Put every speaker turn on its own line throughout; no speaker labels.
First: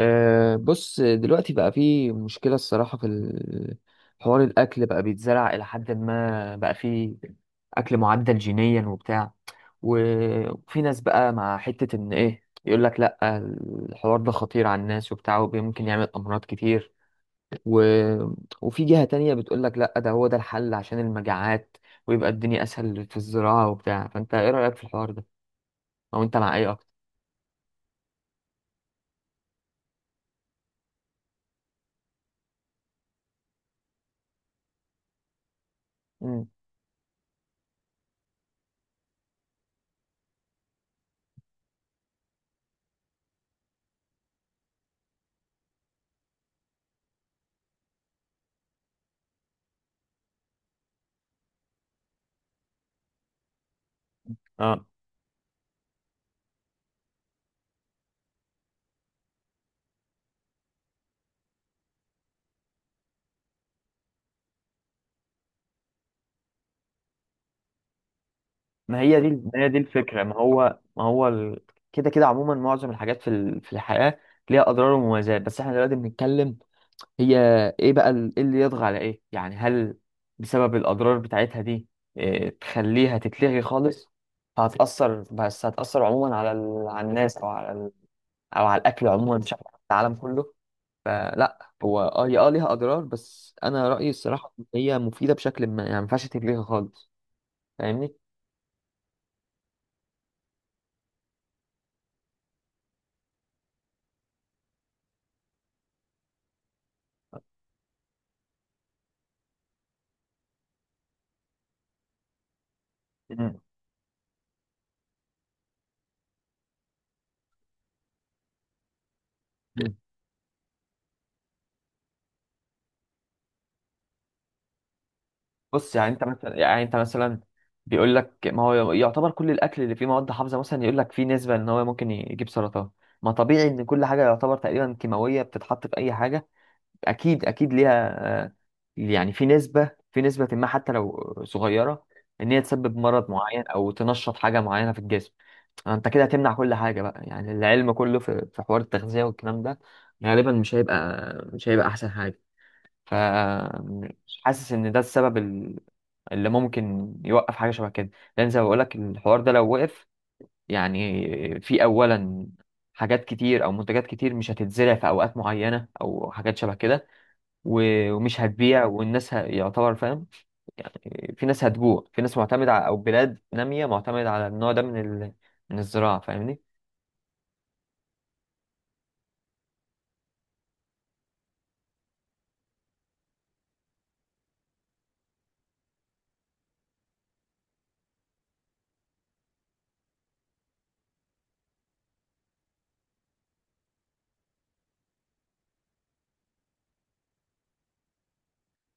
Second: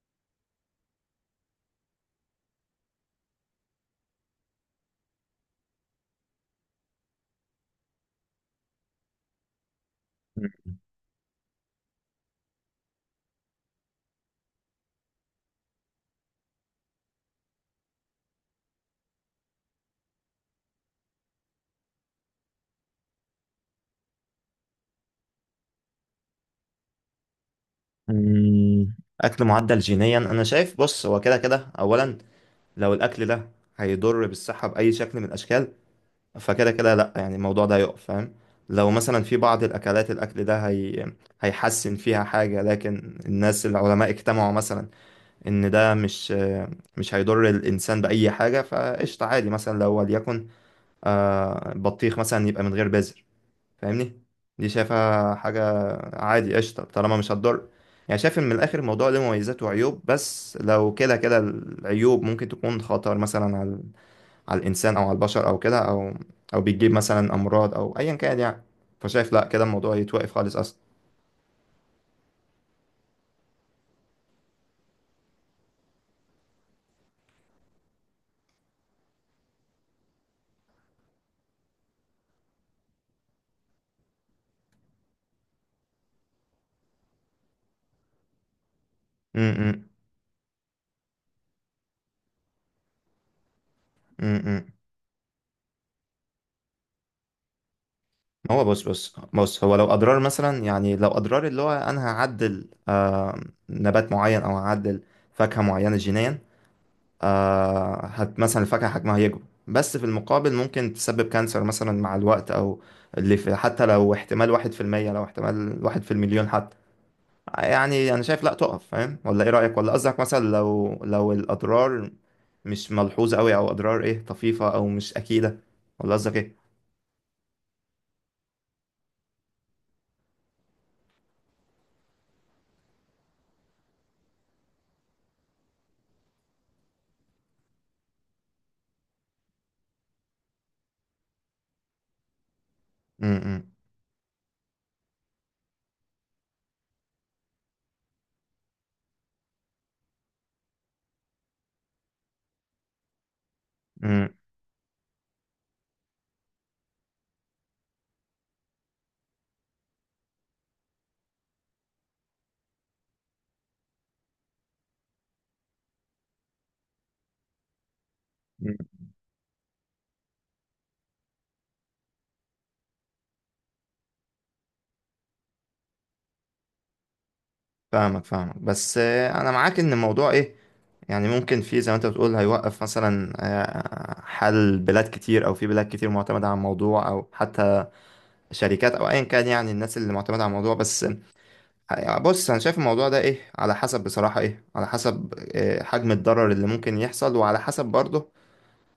أه بص دلوقتي بقى في مشكلة الصراحة في حوار الأكل بقى بيتزرع إلى حد ما، بقى في أكل معدل جينيا وبتاع، وفي ناس بقى مع حتة إن إيه يقول لك لأ الحوار ده خطير على الناس وبتاع وممكن يعمل أمراض كتير، و... وفي جهة تانية بتقول لك لأ ده هو ده الحل عشان المجاعات ويبقى الدنيا أسهل في الزراعة وبتاع. فأنت إيه رأيك في الحوار ده؟ أو أنت مع إيه أكتر؟
مم. اكل معدل جينيا انا شايف، بص، هو كده كده اولا لو الاكل ده هيضر بالصحه باي شكل من الاشكال
مم.
فكده كده لا، يعني الموضوع ده يقف فاهم. لو مثلا في بعض الاكلات الاكل ده هيحسن فيها حاجه لكن الناس العلماء اجتمعوا مثلا ان ده مش هيضر الانسان باي حاجه فقشطه عادي. مثلا لو وليكن بطيخ مثلا يبقى من غير بذر، فاهمني، دي
اه،
شايفها حاجة عادي قشطة طالما مش هتضر. يعني شايف ان من الاخر الموضوع له مميزات وعيوب، بس لو كده كده العيوب ممكن تكون خطر مثلا على الانسان او على البشر او كده، او بتجيب مثلا امراض او ايا كان يعني.
ما هي دي
فشايف لا،
ما
كده
هي دي
الموضوع
الفكرة،
يتوقف
ما
خالص
هو
اصلا.
ما هو ال... كده كده عموما معظم الحاجات في في الحياة ليها أضرار ومميزات، بس احنا دلوقتي بنتكلم. هي إيه بقى إيه اللي يطغى على إيه؟ يعني هل بسبب الأضرار بتاعتها دي إيه تخليها تتلغي خالص؟ فهتأثر، بس هتأثر عموما على على الناس أو على أو على الأكل عموما بشكل عام في
امم.
العالم كله. فلا، هو هي ليها أضرار، بس أنا رأيي الصراحة إن
امم.
هي مفيدة بشكل ما، يعني ما ينفعش تتلغي خالص. فاهمني؟
ما هو بص بص بص، هو لو اضرار مثلا، يعني لو اضرار اللي هو انا هعدل نبات معين او هعدل فاكهة معينة جينيا، آه هت مثلا الفاكهة حجمها يكبر، بس في المقابل ممكن تسبب كانسر مثلا مع الوقت، أو اللي في،
مم.
حتى لو احتمال واحد في المية، لو احتمال واحد في المليون حتى، يعني أنا شايف لأ تقف، فاهم؟ ولا إيه رأيك؟ ولا قصدك مثلا لو الأضرار مش ملحوظة أوي أو أضرار إيه طفيفة أو مش أكيدة؟
بص، يعني
ولا
انت
قصدك
مثلا،
إيه؟
بيقول لك ما هو يعتبر كل الاكل اللي فيه مواد حافظه مثلا، يقول لك فيه نسبه ان هو ممكن يجيب سرطان. ما طبيعي ان كل حاجه يعتبر تقريبا كيماويه بتتحط في اي حاجه اكيد اكيد ليها، آه، يعني في نسبه، ما حتى لو صغيره ان هي تسبب
م-
مرض معين
م-
او تنشط حاجه معينه في الجسم. انت كده هتمنع كل حاجه بقى؟ يعني العلم كله في حوار التغذيه والكلام ده غالبا مش هيبقى مش هيبقى احسن حاجه. ف
م-
مش حاسس ان ده السبب اللي ممكن يوقف حاجه شبه كده، لان زي ما بقول لك الحوار ده لو وقف، يعني في اولا حاجات كتير او منتجات كتير مش هتتزرع في اوقات معينه او حاجات شبه كده، ومش هتبيع،
م.
والناس يعتبر فاهم، في ناس هتجوع، في ناس معتمده على، او بلاد ناميه معتمده على النوع ده من من الزراعه. فاهمني؟
فاهمك فاهمك، بس أنا معاك إن الموضوع إيه، يعني ممكن في زي ما انت بتقول هيوقف مثلا حل بلاد كتير، او في بلاد كتير معتمدة على الموضوع او حتى شركات او ايا كان، يعني الناس اللي معتمدة على الموضوع. بس بص، انا شايف الموضوع ده ايه، على حسب بصراحة، ايه، على حسب حجم الضرر اللي ممكن يحصل، وعلى حسب برضه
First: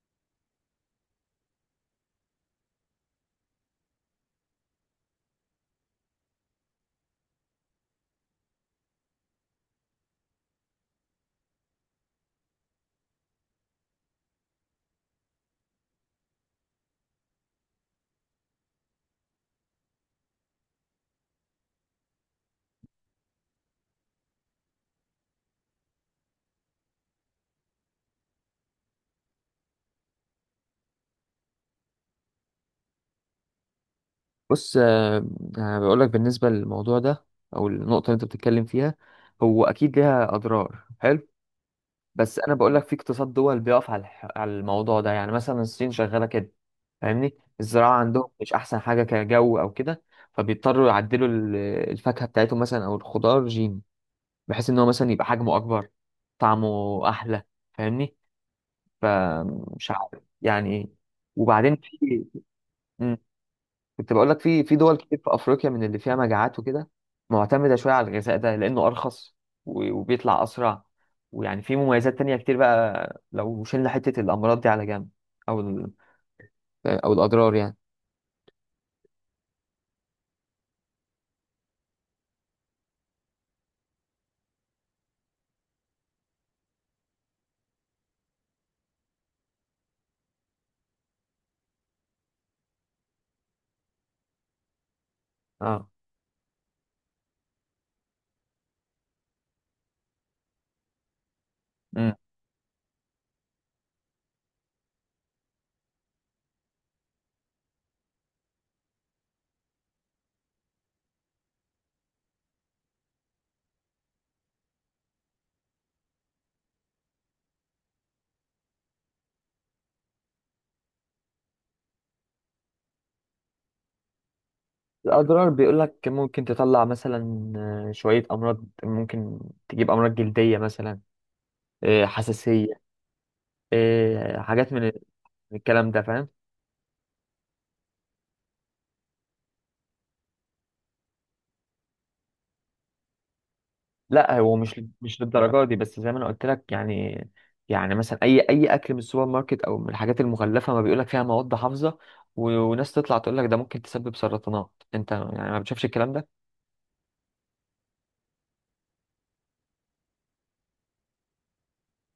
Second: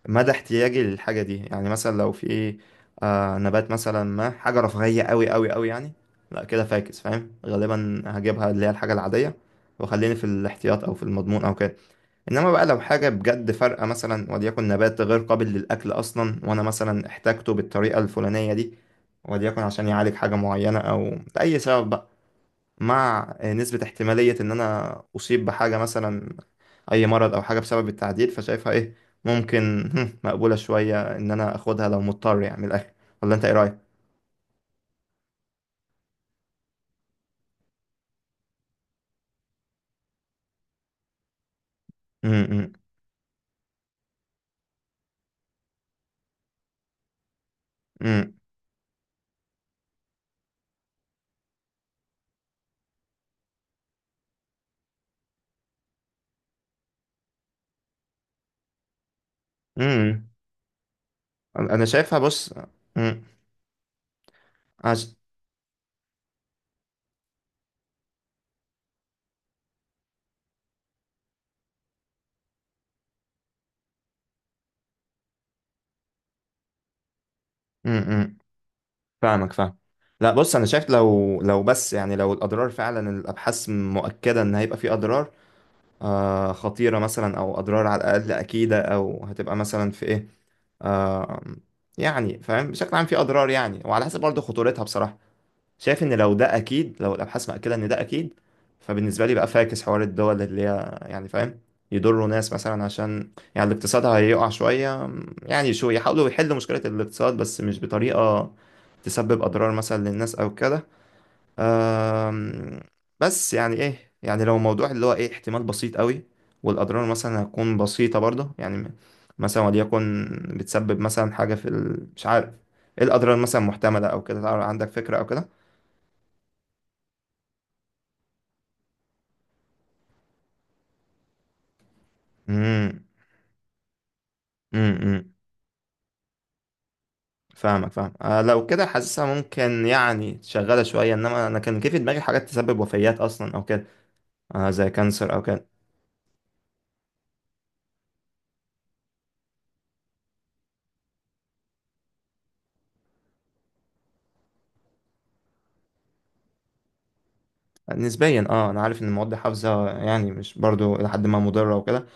مدى احتياجي للحاجة دي. يعني مثلا لو في نبات مثلا، ما حاجة رفاهية قوي قوي قوي يعني، لا كده فاكس، فاهم، غالبا هجيبها اللي هي الحاجة العادية وخليني في الاحتياط او في المضمون او كده. انما بقى لو حاجه بجد فارقه، مثلا وليكن نبات غير قابل للاكل اصلا، وانا مثلا احتاجته بالطريقه الفلانيه دي، وليكن عشان يعالج حاجه معينه او لاي سبب بقى، مع نسبه احتماليه ان انا اصيب بحاجه، مثلا اي مرض او حاجه بسبب التعديل، فشايفها ايه، ممكن مقبوله شويه ان انا اخدها لو مضطر يعني من الاخر. ولا انت ايه رايك؟
بص، انا بقول لك بالنسبه للموضوع ده او النقطه اللي انت بتتكلم فيها، هو اكيد ليها اضرار، حلو.
م-
بس انا بقول لك
م-
في اقتصاد دول بيقف على على الموضوع ده، يعني مثلا الصين شغاله كده. فاهمني؟ الزراعه عندهم
م-
مش احسن حاجه كجو او كده، فبيضطروا يعدلوا الفاكهه بتاعتهم مثلا او الخضار جين، بحيث ان هو مثلا يبقى حجمه اكبر، طعمه احلى. فاهمني؟ فمش عارف
م-
يعني إيه. وبعدين
انا شايفها،
في
بص. م-
كنت بقول لك في دول
عش...
كتير في افريقيا من اللي فيها مجاعات وكده، معتمده شويه على الغذاء ده لانه ارخص، وبيطلع اسرع، ويعني في مميزات تانية كتير بقى لو شلنا حته الامراض دي على جنب، او او الاضرار يعني.
فاهمك فاهم لا بص، انا شايف لو بس، يعني لو الاضرار فعلا الابحاث مؤكده ان هيبقى في اضرار خطيره مثلا، او اضرار على الاقل اكيده، او هتبقى مثلا في ايه، آه يعني، فاهم، بشكل عام في اضرار يعني، وعلى حسب برضه خطورتها بصراحه.
اه،
شايف ان لو ده اكيد، لو الابحاث مأكده ان ده اكيد، فبالنسبه لي بقى فاكس حوار الدول اللي هي يعني، فاهم،
امم.
يضروا ناس مثلا عشان يعني الاقتصاد هيقع شويه. يعني شو، يحاولوا يحلوا مشكله الاقتصاد بس مش بطريقه تسبب اضرار مثلا للناس او كده. أم، بس يعني ايه، يعني لو موضوع اللي هو ايه، احتمال بسيط قوي والاضرار مثلا هتكون بسيطه برضه، يعني مثلا وليكن بتسبب مثلا حاجه مش عارف، ايه الاضرار مثلا محتمله او كده، عندك فكره او كده؟
الاضرار بيقول لك ممكن تطلع مثلا شويه امراض، ممكن تجيب امراض جلديه مثلا، حساسيه،
امم.
حاجات من
امم. امم.
الكلام ده، فاهم.
فاهمك فاهم لو كده حاسسها ممكن يعني شغاله شويه، انما انا كان كيف في دماغي حاجات تسبب وفيات اصلا او كده،
لا هو مش
زي
مش
كانسر او
للدرجه
كده.
دي، بس زي ما انا قلت لك، يعني مثلا، اي اكل من السوبر ماركت او من الحاجات المغلفه، ما بيقول لك فيها مواد حافظه، وناس تطلع تقول لك ده ممكن تسبب سرطانات؟ انت يعني ما بتشوفش الكلام ده؟
نسبيا انا عارف ان المواد الحافظه يعني مش برضو لحد ما مضره وكده.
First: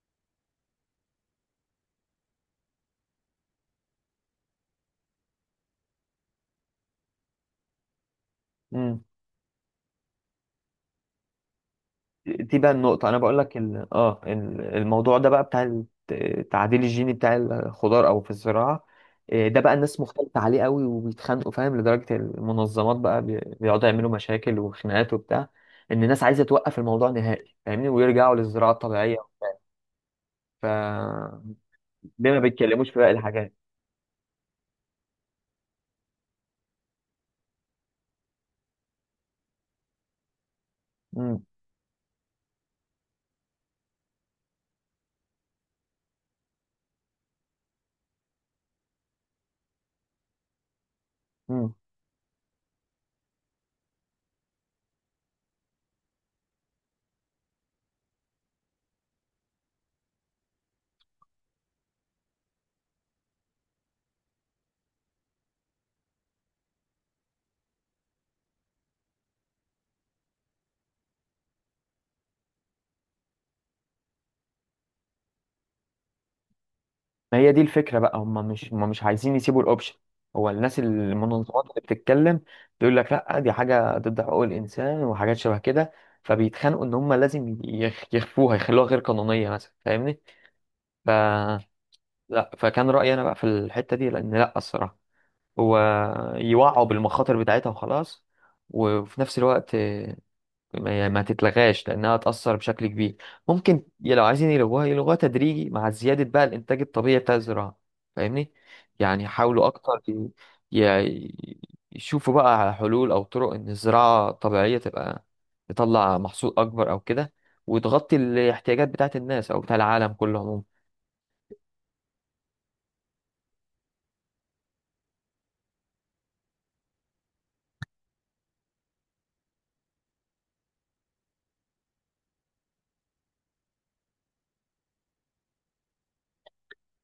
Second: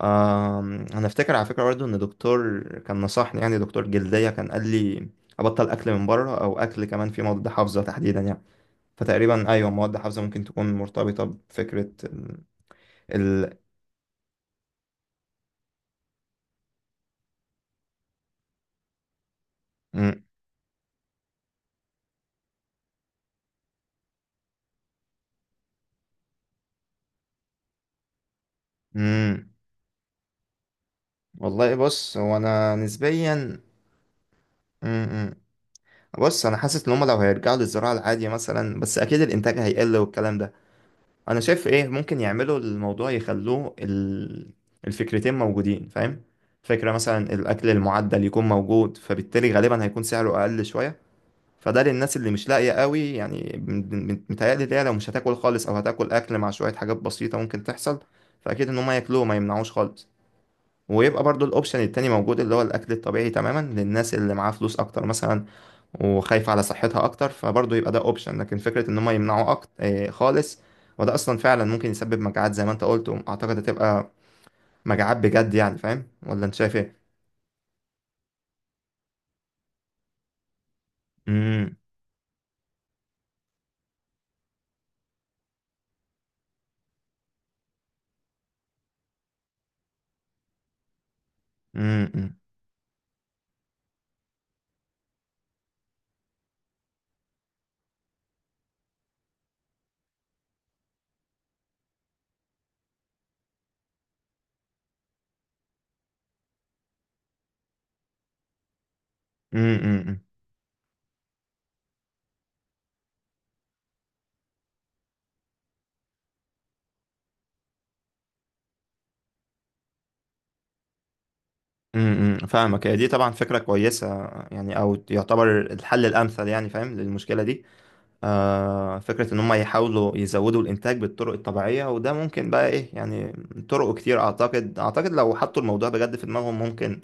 آه انا افتكر على فكره برضو ان دكتور كان نصحني، يعني دكتور جلديه كان قال لي ابطل اكل من بره او اكل كمان في مواد حافظه تحديدا يعني.
امم.
فتقريبا ايوه، مواد حافظه ممكن تكون مرتبطه بفكره
دي بقى النقطه، انا بقول
ال-
لك الموضوع ده بقى بتاع التعديل الجيني بتاع الخضار او في الزراعه. إيه ده بقى، الناس مختلفه عليه قوي وبيتخانقوا فاهم، لدرجه المنظمات بقى بيقعدوا يعملوا مشاكل وخناقات وبتاع، ان الناس عايزه توقف الموضوع نهائي فاهمني، ويرجعوا للزراعه الطبيعيه.
مم.
ف
والله بص،
ليه
هو
ما
انا
بيتكلموش في باقي الحاجات؟
نسبيا م-م. بص انا حاسس ان هم لو هيرجعوا للزراعه العاديه مثلا، بس اكيد الانتاج هيقل والكلام ده. انا
امم،
شايف ايه ممكن يعملوا الموضوع يخلوه الفكرتين موجودين، فاهم، فكره مثلا الاكل المعدل يكون موجود، فبالتالي غالبا هيكون سعره اقل شويه،
امم.
فده للناس اللي مش لاقيه قوي. يعني متهيألي ده لو مش هتاكل خالص او هتاكل اكل مع شويه حاجات بسيطه ممكن تحصل، فاكيد ان هم ياكلوه، ما يمنعوش خالص، ويبقى برضو الاوبشن التاني موجود اللي هو الاكل الطبيعي تماما للناس اللي معاها فلوس اكتر مثلا وخايفة على صحتها اكتر، فبرضو يبقى ده اوبشن. لكن فكرة ان هم يمنعوا اكتر خالص، وده اصلا فعلا ممكن يسبب مجاعات زي ما انت قلت، واعتقد هتبقى مجاعات بجد يعني، فاهم؟ ولا انت شايف ايه؟
ما هي دي الفكره بقى، هم مش عايزين يسيبوا الاوبشن. هو الناس المنظمات
امم
اللي بتتكلم تقول لك لا دي حاجه ضد حقوق الانسان وحاجات شبه كده، فبيتخانقوا ان هم لازم يخفوها، يخلوها غير قانونيه مثلا. فاهمني؟ ف
امم
لا، فكان رايي انا بقى في الحته دي، لان لا الصراحه، هو يوعوا بالمخاطر بتاعتها وخلاص، وفي نفس الوقت ما تتلغاش، لانها هتأثر بشكل كبير. ممكن لو عايزين يلغوها، يلغوها تدريجي مع زيادة بقى الانتاج الطبيعي بتاع الزراعة. فاهمني؟ يعني يحاولوا اكتر،
امم
ي- يشوفوا بقى على حلول او طرق ان الزراعة الطبيعية تبقى تطلع محصول اكبر او كده، وتغطي الاحتياجات بتاعت الناس او بتاع العالم كله عموما.
فاهمك، هي دي طبعا فكرة كويسة، يعني او يعتبر الحل الامثل يعني، فاهم، للمشكلة دي. فكرة إن هم يحاولوا يزودوا الإنتاج بالطرق الطبيعية، وده ممكن بقى إيه يعني، طرق كتير أعتقد لو حطوا الموضوع بجد في دماغهم ممكن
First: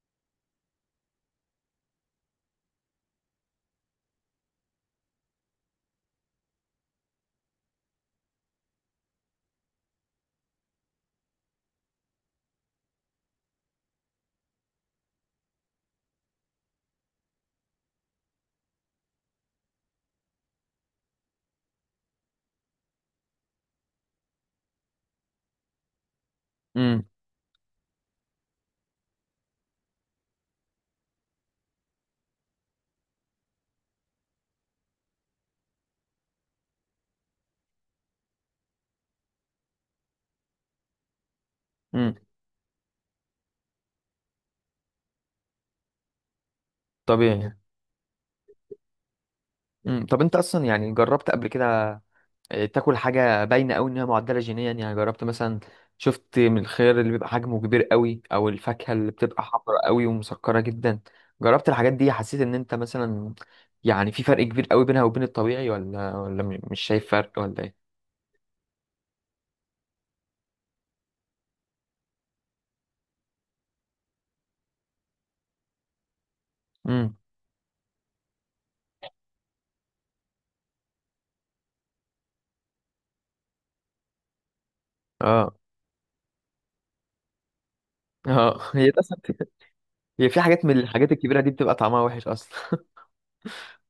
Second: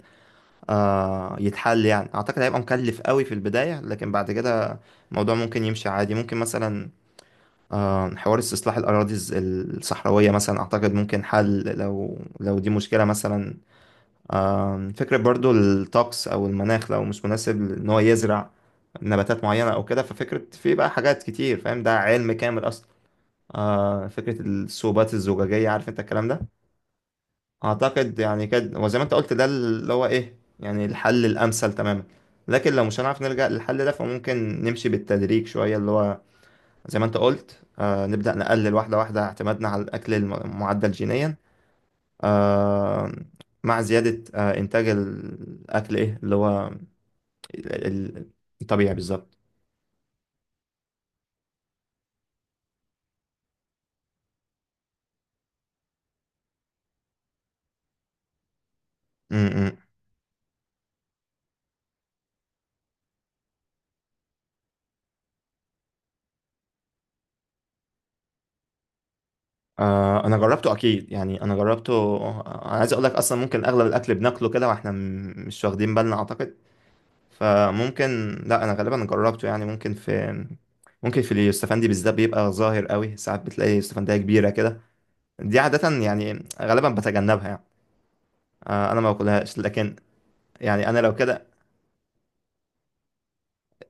يتحل يعني. أعتقد هيبقى مكلف قوي في البداية، لكن بعد كده الموضوع ممكن يمشي عادي. ممكن مثلا حوار استصلاح الأراضي الصحراوية مثلا، أعتقد ممكن حل لو دي مشكلة مثلا. فكرة برضو الطقس أو المناخ لو مش مناسب إن هو يزرع نباتات معينة أو كده، ففكرة في بقى حاجات كتير، فاهم، ده علم كامل أصلا. فكرة الصوبات الزجاجية، عارف أنت الكلام ده؟
امم،
أعتقد يعني كده، وزي ما أنت قلت، ده اللي هو إيه يعني الحل الأمثل تماما. لكن لو مش هنعرف نلجأ للحل ده فممكن نمشي بالتدريج شوية، اللي هو زي ما أنت قلت نبدأ نقلل واحدة واحدة اعتمادنا على الأكل معدل جينيا،
امم،
آه، مع زيادة إنتاج الأكل إيه اللي هو
طبيعي،
ال- ال- الطبيعي بالظبط.
امم. طب انت اصلا يعني جربت قبل كده تاكل حاجه باينه قوي انها معدله جينيا؟ يعني جربت مثلا، شفت من الخيار اللي بيبقى حجمه كبير قوي او الفاكهه اللي
م-
بتبقى
م.
حمراء قوي ومسكره جدا، جربت الحاجات دي، حسيت ان انت مثلا يعني في فرق كبير قوي بينها وبين الطبيعي؟ ولا مش شايف فرق ولا ايه؟
آه، أنا جربته أكيد، يعني أنا جربته. أنا عايز أقول لك أصلا ممكن أغلب الأكل بناكله كده وإحنا مش واخدين بالنا أعتقد.
امم،
فممكن، لا أنا غالبا جربته يعني، ممكن في اليوسفندي بالذات بيبقى ظاهر قوي، ساعات بتلاقي يوسفندية كبيرة كده،
اه،
دي عادة يعني غالبا بتجنبها يعني.
اه. هي
أنا
ده
ما
صح.
باكلهاش، لكن
هي في حاجات من
يعني أنا
الحاجات
لو
الكبيره
كده،
دي بتبقى طعمها وحش اصلا.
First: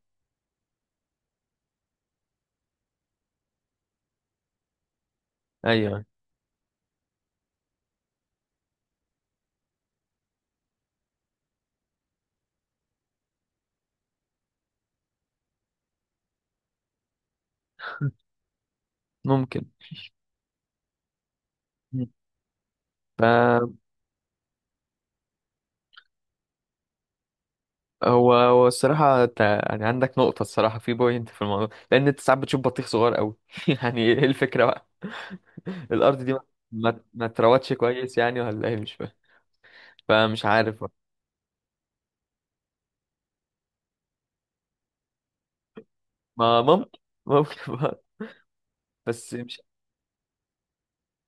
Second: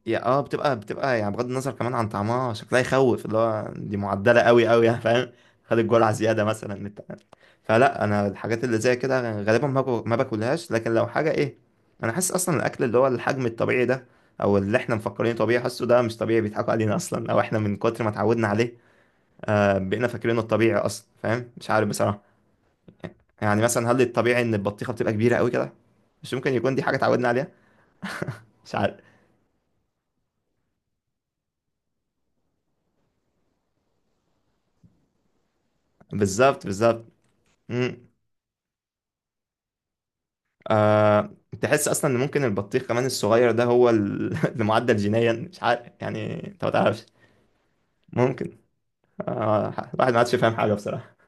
يا اه بتبقى يعني، بغض النظر كمان عن طعمها، شكلها يخوف، اللي هو دي معدلة قوي قوي يعني، فاهم، خد
ايوه،
الجرعة زيادة مثلا بتاع. فلا انا الحاجات اللي زي كده غالبا ما باكلهاش. لكن لو حاجة ايه، انا حاسس اصلا الاكل اللي هو الحجم الطبيعي ده او اللي احنا مفكرينه طبيعي، حاسه ده مش طبيعي، بيضحكوا علينا اصلا، او احنا من كتر ما اتعودنا عليه
ممكن.
بقينا فاكرينه الطبيعي اصلا، فاهم، مش عارف
مم.
بصراحة. يعني
ف،
مثلا هل الطبيعي ان البطيخة بتبقى كبيرة قوي كده؟ مش ممكن يكون دي حاجة اتعودنا عليها؟
هو
مش عارف.
الصراحة انت يعني عندك نقطة، الصراحة في بوينت في الموضوع، لأن أنت ساعات بتشوف بطيخ صغير أوي. يعني إيه الفكرة بقى؟ الأرض دي ما
بالظبط
ما
بالظبط.
ما اتروتش
مم.
كويس يعني، ولا إيه؟ مش فاهم. فمش عارف بقى.
أه تحس اصلا ان ممكن البطيخ كمان الصغير ده هو اللي معدل جينيا، مش عارف يعني،
ما
انت ما
ممكن،
تعرفش.
ممكن بقى.
ممكن.
بس مش
الواحد ما عادش فاهم حاجه بصراحه.